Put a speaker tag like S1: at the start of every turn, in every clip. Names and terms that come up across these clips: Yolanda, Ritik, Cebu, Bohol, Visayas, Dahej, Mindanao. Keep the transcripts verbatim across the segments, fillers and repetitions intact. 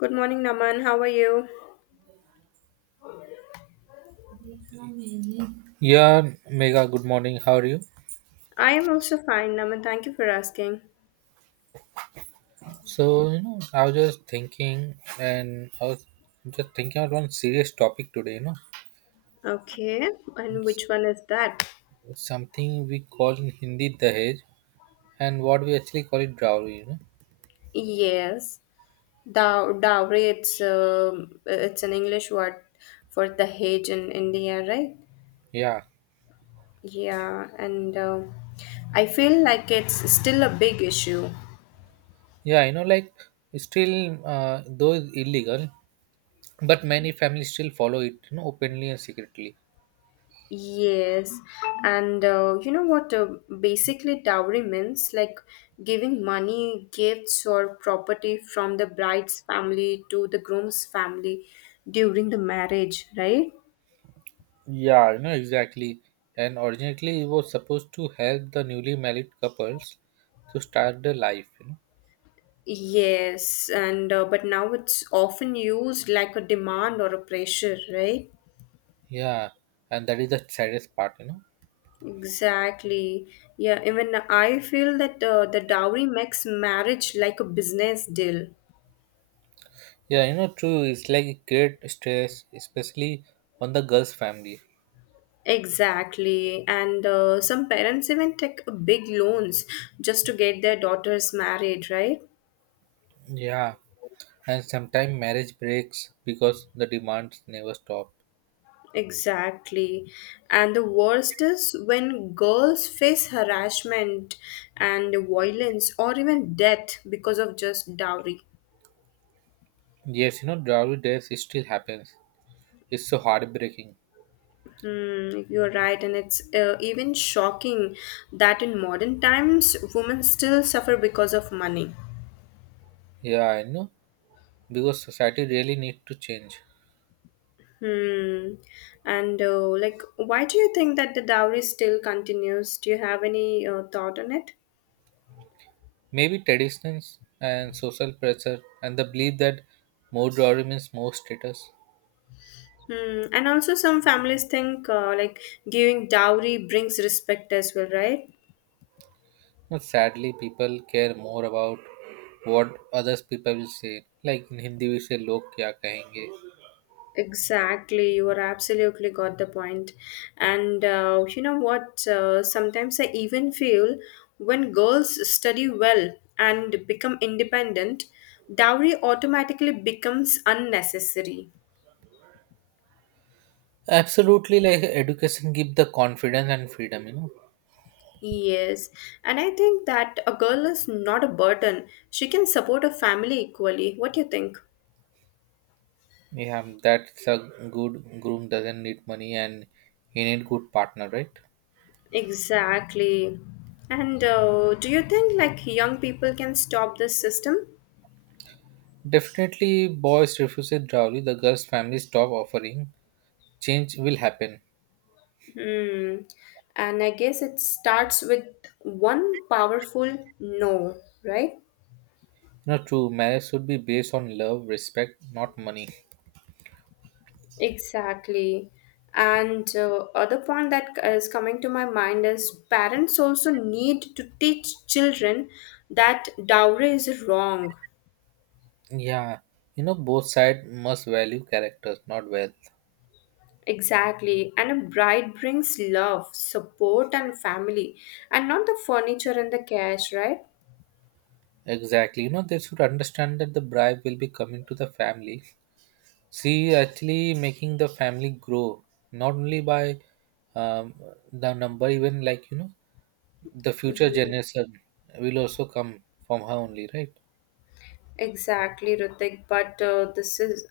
S1: Good morning, Naman. How are you?
S2: Yeah, Mega, good morning. How are you?
S1: I am also fine, Naman. Thank you for asking.
S2: So, you know, I was just thinking and I was just thinking about one serious topic today, you know,
S1: Okay, and which one is that?
S2: something we call in Hindi Dahej, and what we actually call it dowry, you know.
S1: Yes, Dow dowry. It's um, it's an English word for the hedge in India, right?
S2: Yeah.
S1: Yeah, and uh, I feel like it's still a big issue.
S2: Yeah, you know, like it's still, uh, though it's illegal, but many families still follow it, you know, openly and secretly.
S1: Yes, and uh, you know what uh, basically dowry means like giving money, gifts, or property from the bride's family to the groom's family during the marriage, right?
S2: Yeah, you know, exactly. And originally it was supposed to help the newly married couples to start their life, you know.
S1: Yes, and uh, but now it's often used like a demand or a pressure, right?
S2: Yeah, and that is the saddest part, you know.
S1: Exactly. Yeah, even I feel that uh, the dowry makes marriage like a business deal.
S2: Yeah, you know, true. It's like it create stress, especially on the girl's family.
S1: Exactly. And uh, some parents even take big loans just to get their daughters married, right?
S2: Yeah, and sometimes marriage breaks because the demands never stop.
S1: Exactly. And the worst is when girls face harassment and violence or even death because of just dowry.
S2: Yes, you know, dowry days it still happens. It's so heartbreaking.
S1: Hmm, you're right, and it's uh, even shocking that in modern times women still suffer because of money.
S2: Yeah, I know, because society really need to change.
S1: Hmm. And uh, like, why do you think that the dowry still continues? Do you have any uh, thought on it?
S2: Maybe traditions and social pressure and the belief that more dowry means more status.
S1: Hmm. And also, some families think uh, like giving dowry brings respect as well, right?
S2: But sadly, people care more about what others people will say. Like in Hindi, we say "log kya kahenge."
S1: Exactly, you are absolutely got the point. And uh, you know what? Uh, sometimes I even feel when girls study well and become independent, dowry automatically becomes unnecessary.
S2: Absolutely, like education give the confidence and freedom. You know,
S1: Yes, and I think that a girl is not a burden. She can support a family equally. What do you think?
S2: yeah, that's a good groom doesn't need money and he need good partner, right?
S1: Exactly. And uh, do you think like young people can stop this system?
S2: Definitely, boys refuse it drawly. The girl's family stop offering. Change will happen.
S1: Hmm. And I guess it starts with one powerful no, right?
S2: You know, true marriage should be based on love, respect, not money.
S1: Exactly. And uh, other point that is coming to my mind is parents also need to teach children that dowry is wrong.
S2: Yeah, you know, both side must value characters, not wealth.
S1: Exactly. And a bride brings love, support, and family, and not the furniture and the cash, right?
S2: Exactly. You know, they should understand that the bribe will be coming to the family. She actually making the family grow, not only by um, the number, even like, you know, the future
S1: Ye-
S2: generation will also come from her only, right?
S1: Exactly, Ritik. But uh, this is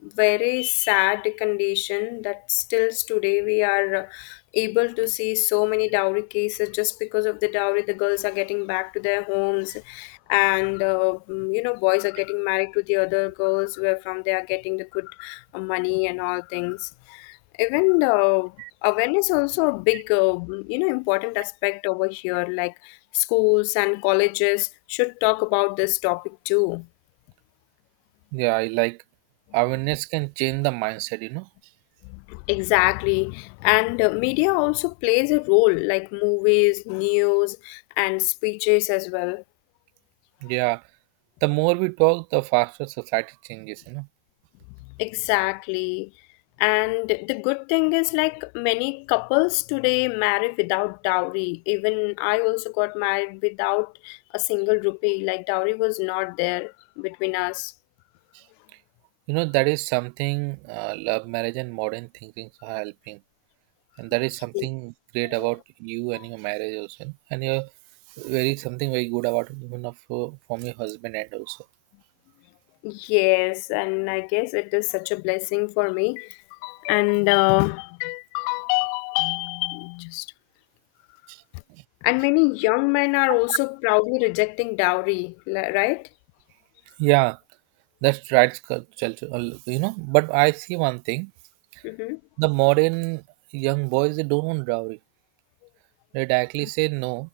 S1: very sad condition that still today we are uh, able to see so many dowry cases just because of the dowry the girls are getting back to their homes, and uh, mm, you know boys are getting married to the other girls where from they are getting the good uh, money and all things. Even uh, awareness also a big uh, you know important aspect over here, like schools and colleges should talk about this topic too.
S2: Yeah, I like awareness can change the mindset, you know.
S1: Exactly. And uh, media also plays a role, like movies, news, and speeches as well.
S2: Yeah. The more we talk, the faster society changes, you know.
S1: Exactly. And the good thing is like many couples today marry without dowry. Even I also got married without a single rupee, like dowry was not there between us.
S2: You know, that is something uh, love marriage and modern thinking are helping, and that is something great about you and your marriage also, and you're very something very good about even of uh, from your husband and also
S1: Yes, and I guess it is such a blessing for me. And uh, just and many young men are also proudly rejecting dowry, li- right?
S2: yeah, that's right culture, uh, you know, but I see one thing,
S1: Mm-hmm.
S2: the modern young boys they don't want dowry, they directly say no,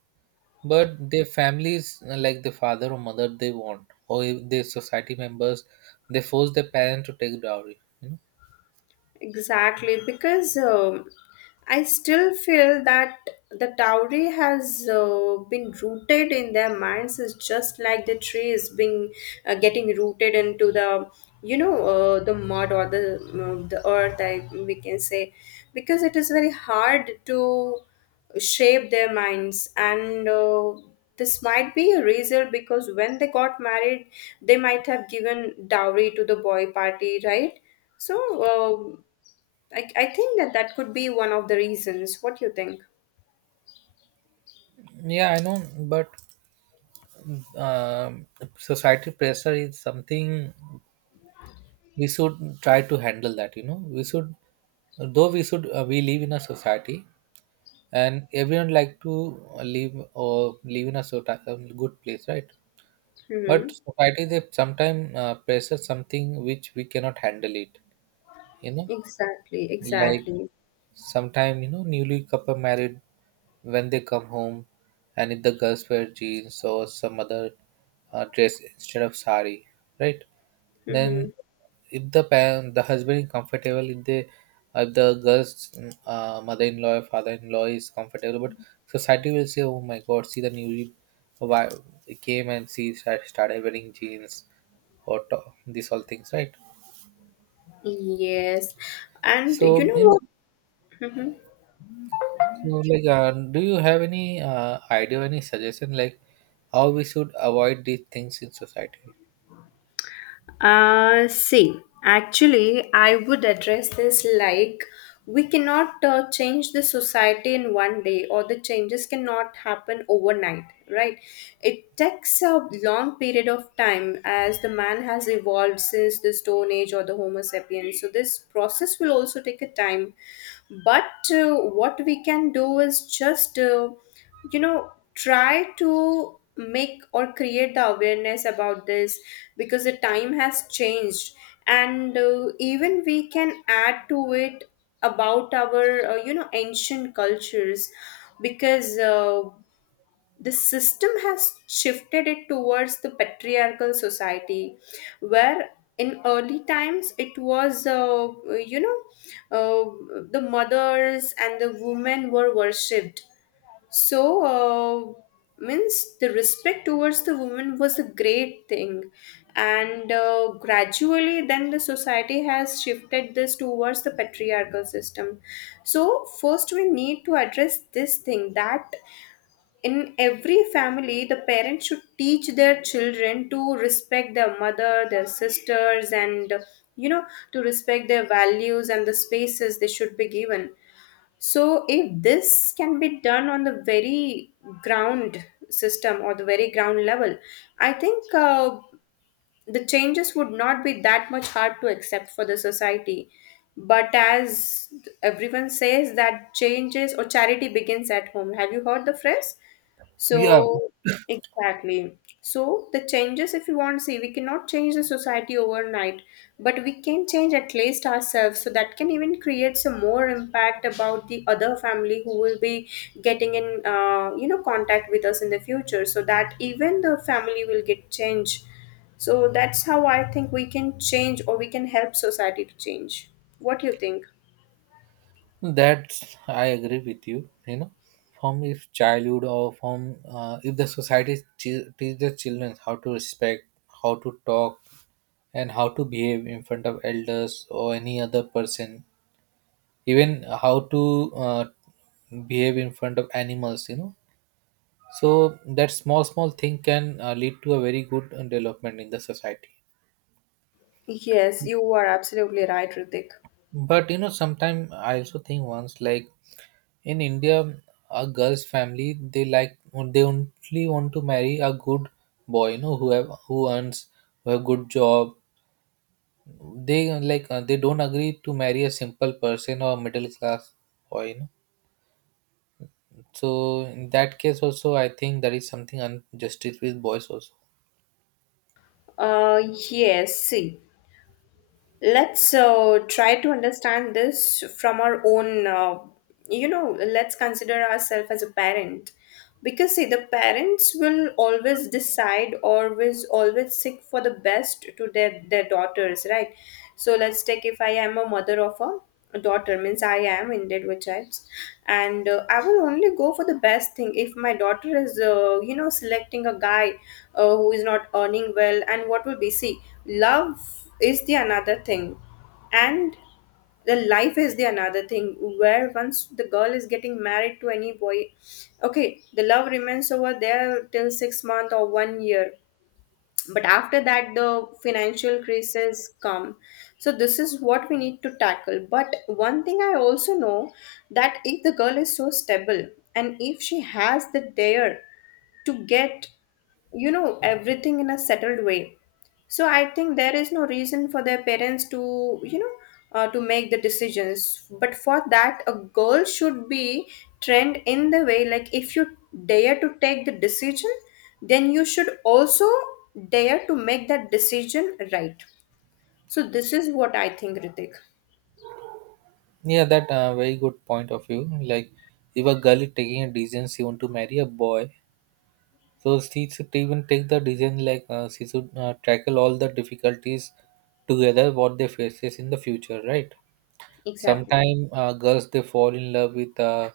S2: but their families, like the father or mother they want, or if their society members, they force their parents to take dowry, you know.
S1: Exactly, because um, I still feel that the dowry has uh, been rooted in their minds, is just like the tree is being uh, getting rooted into the, you know uh, the mud, or the uh, the earth, I we can say, because it is very hard to shape their minds. And uh, this might be a reason, because when they got married they might have given dowry to the boy party, right? So um, I, I think that that could be one of the reasons. What do you think?
S2: Yeah, I know, but um, society pressure is something we should try to handle that, you know. We should, though we should, uh, we live in a society and everyone like to uh, live or live in a sort um, good place, right? But
S1: Hmm.
S2: society they sometimes uh, pressure something which we cannot handle it, you know.
S1: Exactly,
S2: Like,
S1: exactly.
S2: sometimes you know, newly couple married, when they come home, and if the girls wear jeans or some other uh, dress instead of sari, right?
S1: Hmm.
S2: Then if the parent, the husband is comfortable, if they, if the girl's mm, uh, mother-in-law or father-in-law is comfortable, but society will say, "Oh my God, see the newly why came and see start started wearing jeans or top, these all things, right?"
S1: Yes. And you
S2: So
S1: know
S2: you know,
S1: what? Hmm.
S2: so, like, uh, do you have any uh, idea, any suggestion, like how we should avoid these things in society?
S1: Uh, see, actually, I would address this like we cannot uh, change the society in one day, or the changes cannot happen overnight, right? It takes a long period of time, as the man has evolved since the Stone Age or the Homo sapiens. So this process will also take a time, but uh, what we can do is just uh, you know try to make or create the awareness about this, because the time has changed. And uh, even we can add to it about our uh, you know ancient cultures, because uh, the system has shifted it towards the patriarchal society, where in early times it was uh, you know uh, the mothers and the women were worshipped. So uh, means, the respect towards the women was a great thing. And uh, gradually then the society has shifted this towards the patriarchal system. So first we need to address this thing, that in every family the parents should teach their children to respect their mother, their sisters, and you know to respect their values and the spaces they should be given. So if this can be done on the very ground system, or the very ground level, I think uh, the changes would not be that much hard to accept for the society. But as everyone says, that changes or charity begins at home, have you heard the phrase?
S2: Yeah,
S1: So, exactly. So the changes, if you want to see, we cannot change the society overnight, but we can change at least ourselves. So that can even create some more impact about the other family who will be getting in uh, you know, contact with us in the future. So that even the family will get changed. So that's how I think we can change, or we can help society to change. What do you think?
S2: that I agree with you. You know, from if childhood or from uh, if the society te- teach the children how to respect, how to talk, and how to behave in front of elders or any other person, even how to uh, behave in front of animals. You know, so that small small thing can uh, lead to a very good uh, development in the society.
S1: Yes, you are absolutely right, Ritik.
S2: But you know sometimes I also think once, like in India, a girl's family they like, they only want to marry a good boy, you know, who have, who earns, who have good job, they, uh, like uh, they don't agree to marry a simple person or middle class boy, you know. So in that case also I think that is something unjustice with boys also.
S1: Uh, yes, see, let's uh, try to understand this from our own, uh, you know let's consider ourselves as a parent, because see, the parents will always decide, always always seek for the best to their their daughters, right? So let's take, if I am a mother of a daughter, means I am indeed with chips, and uh, I will only go for the best thing. If my daughter is uh, you know selecting a guy uh, who is not earning well, and what will be, see, love is the another thing, and the life is the another thing, where once the girl is getting married to any boy, okay, the love remains over there till six month or one year, but after that the financial crises come. So this is what we need to tackle. But one thing I also know, that if the girl is so stable, and if she has the dare to get, you know everything in a settled way, so I think there is no reason for their parents to, you know, uh, to make the decisions. But for that, a girl should be trained in the way, like if you dare to take the decision, then you should also dare to make that decision, right? So this is what I think, Ritik.
S2: Yeah, that uh, very good point of view. Like, if a girl is taking a decision, she want to marry a boy, so she should even take the decision like, uh, she should uh, tackle all the difficulties together what they faces in the future, right?
S1: Exactly.
S2: Sometimes uh, girls they fall in love with a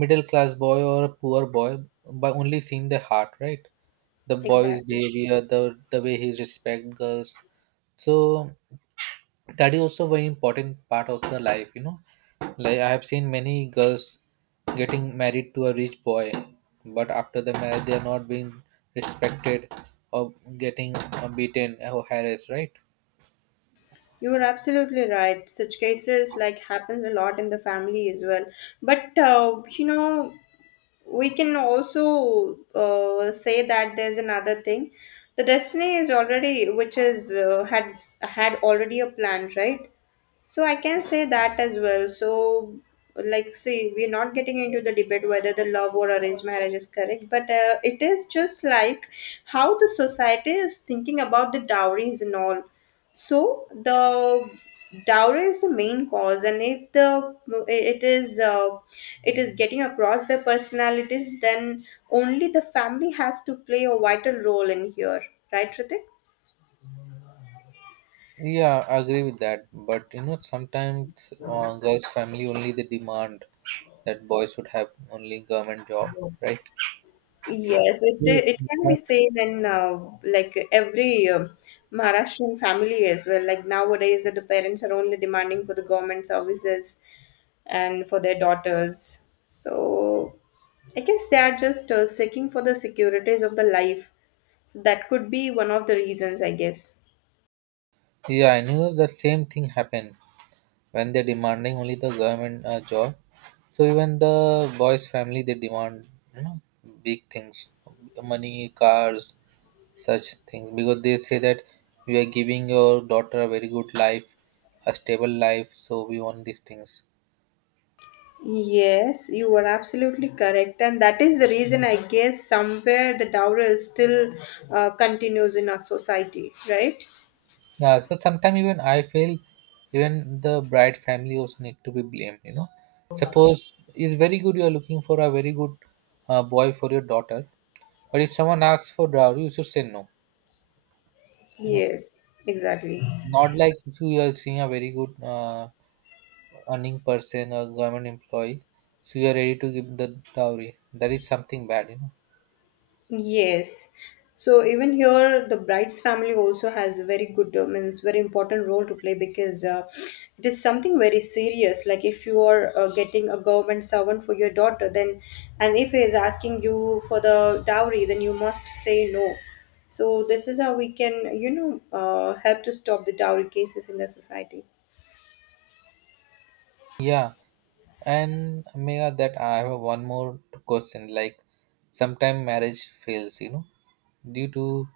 S2: middle class boy or a poor boy by only seeing the heart, right? The boy's
S1: Exactly.
S2: behavior, the the way he respect girls. So that is also very important part of the life, you know, like I have seen many girls getting married to a rich boy, but after the marriage they are not being respected or getting uh, beaten or harassed, right?
S1: You are absolutely right. Such cases like happens a lot in the family as well. But uh, you know, we can also uh, say that there's another thing, the destiny is already, which is uh, had had already a plan, right? So I can say that as well. So like, see, we're not getting into the debate whether the love or arranged marriage is correct, but uh, it is just like how the society is thinking about the dowries and all. So the dowry is the main cause, and if the it is uh, it is getting across their personalities, then only the family has to play a vital role in here, right, Ritik?
S2: Yeah, I agree with that, but you know sometimes uh, girls family only they demand that boys should have only government job, right?
S1: Yes, it it can be seen in uh, like every uh, Maharashtrian family as well. Like nowadays, that the parents are only demanding for the government services, and for their daughters. So I guess they are just uh, seeking for the securities of the life. So that could be one of the reasons, I guess.
S2: Yeah, and you know the same thing happened when they're demanding only the government uh, job, so even the boys family they demand, you know, big things, money, cars, such things because they say that we are giving your daughter a very good life, a stable life, so we want these things.
S1: Yes, you are absolutely correct, and that is the reason, I guess somewhere the dowry is still uh, continues in our society, right?
S2: Yeah, so sometimes even I feel even the bride family also need to be blamed, you know. Suppose it's very good you are looking for a very good uh, boy for your daughter, but if someone asks for dowry you should say no, you know.
S1: Yes, exactly.
S2: Not like if you are seeing a very good uh, earning person or government employee, so you are ready to give the dowry. That is something bad, you know.
S1: Yes. So even here, the bride's family also has a very good, uh, means, very important role to play, because uh, it is something very serious. Like if you are uh, getting a government servant for your daughter, then and if he is asking you for the dowry, then you must say no. So this is how we can, you know, uh, help to stop the dowry cases in the society.
S2: Yeah, and Mega, that I have one more question. Like, sometimes marriage fails, you know, due to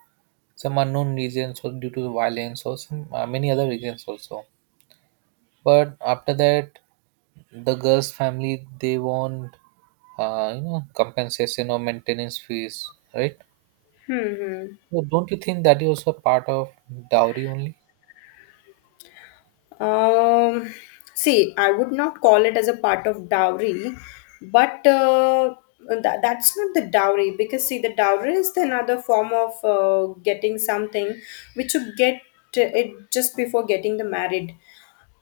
S2: some unknown reasons or due to violence or some, uh, many other reasons also. But after that, the girl's family they want, uh, you know, compensation or maintenance fees, right?
S1: Hmm. Hmm.
S2: So don't you think that is also part of dowry only?
S1: Um, See, I would not call it as a part of dowry, but uh, that, that's not the dowry, because see, the dowry is the another form of uh, getting something, which you get uh, it just before getting the married.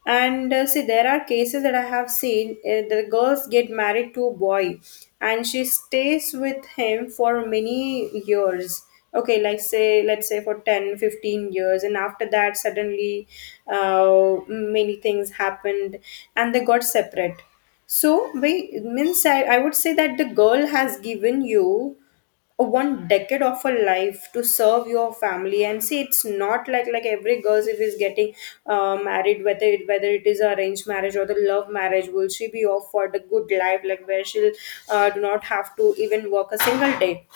S1: And uh, see, there are cases that I have seen, uh, the girls get married to a boy and she stays with him for many years. Okay, like say, let's say for ten, fifteen years, and after that suddenly uh, many things happened, and they got separate. So we means I, I would say that the girl has given you one decade of a life to serve your family. And see, it's not like, like every girl if is getting uh, married, whether it whether it is arranged marriage or the love marriage, will she be off for the good life, like where she'll uh, do not have to even work a single day?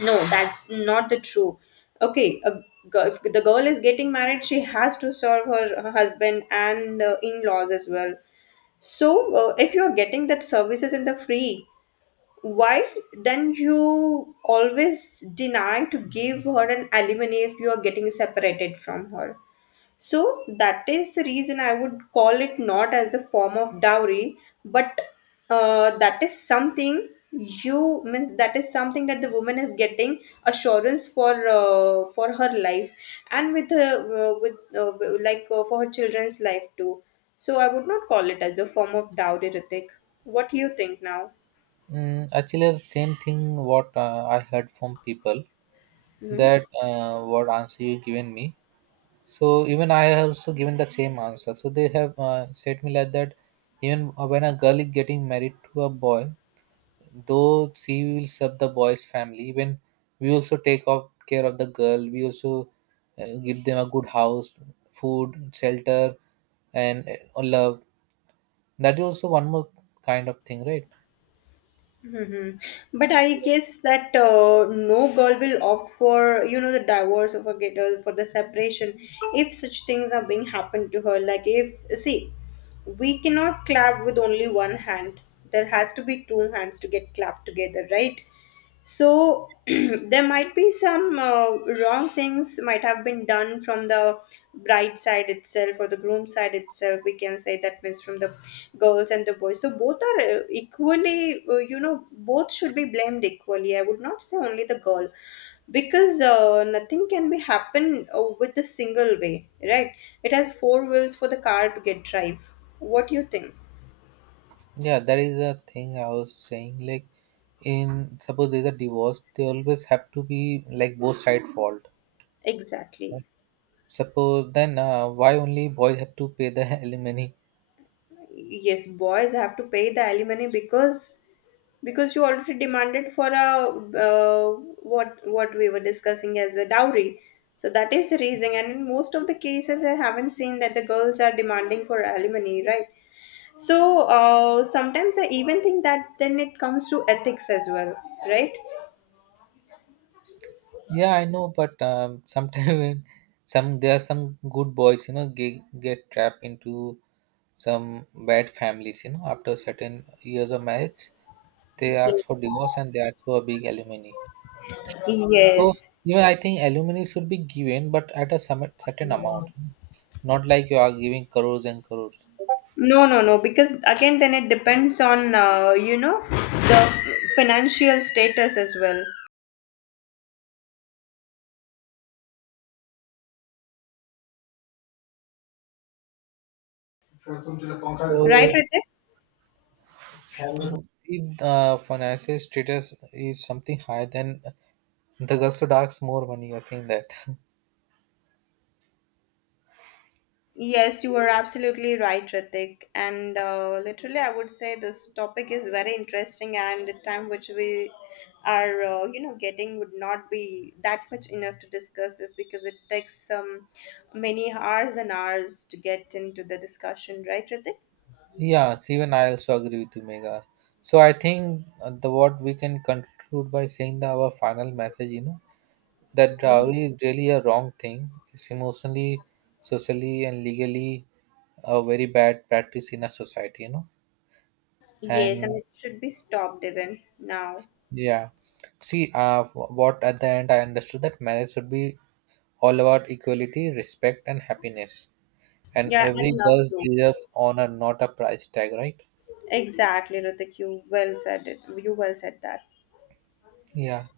S1: No, that's not the true. Okay, a, girl- if the girl is getting married, she has to serve her, her husband and uh, in-laws as well. So uh, if you are getting that services in the free, why then you always deny to give her an alimony if you are getting separated from her? So that is the reason I would call it not as a form of dowry, but uh, that is something, you means, that is something that the woman is getting assurance for, uh, for her life, and with her uh, with uh, like uh, for her children's life too. So I would not call it as a form of dowry, Ritik. What do you think now?
S2: Mm, actually, the same thing what uh, I heard from people,
S1: Mhm.
S2: that uh, what answer you given me. So even I have also given the same answer. So they have uh, said me like that. Even when a girl is getting married to a boy, though she will serve the boy's family, even we also take of care of the girl. We also uh, give them a good house, food, shelter, and uh, love. That is also one more kind of thing, right?
S1: Hmm. But I
S2: So,
S1: guess that uh, no girl will opt for you know the divorce of a get uh, for the separation, if such things are being happened to her. Like if, see, we cannot clap with only one hand. There has to be two hands to get clapped together, right? So there might be some uh, wrong things might have been done from the bride side itself or the groom side itself, we can say, that means from the girls and the boys. So both are uh, equally, uh, you know both should be blamed equally, I would not say only the girl, because uh, nothing can be happen uh, with a single way, right? It has four wheels for the car to get drive. What do you think?
S2: yeah, that is a thing I was saying. Like in suppose there's a divorce, they always have to be like both side fault.
S1: Exactly.
S2: Right? Suppose then uh, why only boys have to pay the alimony?
S1: Yes, boys have to pay the alimony, because because you already demanded for a uh, what what we were discussing as a dowry, so that is the reason. And in most of the cases I haven't seen that the girls are demanding for alimony, right? So uh, sometimes I even think that then it comes to ethics as well, right?
S2: Yeah, I know, but um, sometimes some there are some good boys, you know, get, get trapped into some bad families. You know, after certain years of marriage, they
S1: Yes.
S2: ask for divorce and they ask for a big alimony. So
S1: Yes.
S2: even I think aluminum should be given, but at a some certain amount, not like you are giving crores and crores.
S1: No, no, no. Because again, then it depends on uh, you know the financial status as well. Right,
S2: So
S1: Ritik?
S2: if uh, financial status is something higher, then the girl should ask more money. You're saying that.
S1: Yes, you are absolutely right, Ritik. And uh, literally, I would say this topic is very interesting, and the time which we are, uh, you know, getting would not be that much enough to discuss this, because it takes some many hours and hours to get into the discussion, right, Ritik?
S2: Yeah, even I also agree with you, Mega. So I think uh, the what we can conclude by saying that our final message, you know, that
S1: Ye-
S2: dowry is really a wrong thing. It's emotionally, socially, and legally a very bad practice in a society, you know.
S1: Yes, and
S2: And
S1: it should be stopped even now.
S2: yeah. See, uh, wh- what at the end I understood that marriage should be all about equality, respect, and happiness. And
S1: Yeah, I
S2: every
S1: love
S2: girl
S1: to.
S2: deserves honor, not a price tag, right?
S1: Exactly, Ritik. You well said it. You well said that.
S2: Yeah.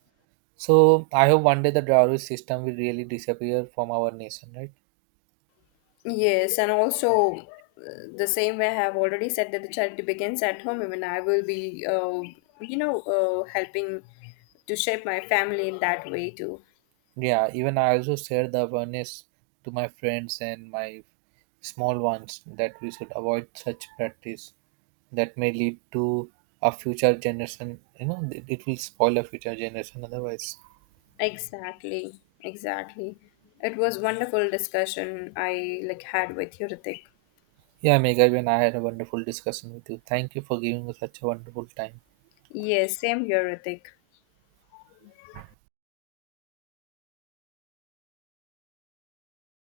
S2: So I hope one day the dowry system will really disappear from our nation, right?
S1: Yes, and also uh, the same way I have already said that the charity begins at home. Even I will be, uh, you know, uh, helping to shape my family in that way too.
S2: Yeah. Even I also share the awareness to my friends and my small ones that we should avoid such practice that may lead to a future generation. You know, it it will spoil a future generation otherwise.
S1: Exactly, exactly. It was wonderful discussion I like had with you, Ritik.
S2: Yeah, Megha, and I had a wonderful discussion with you. Thank you for giving us such a wonderful time.
S1: Yes, same here, Ritik.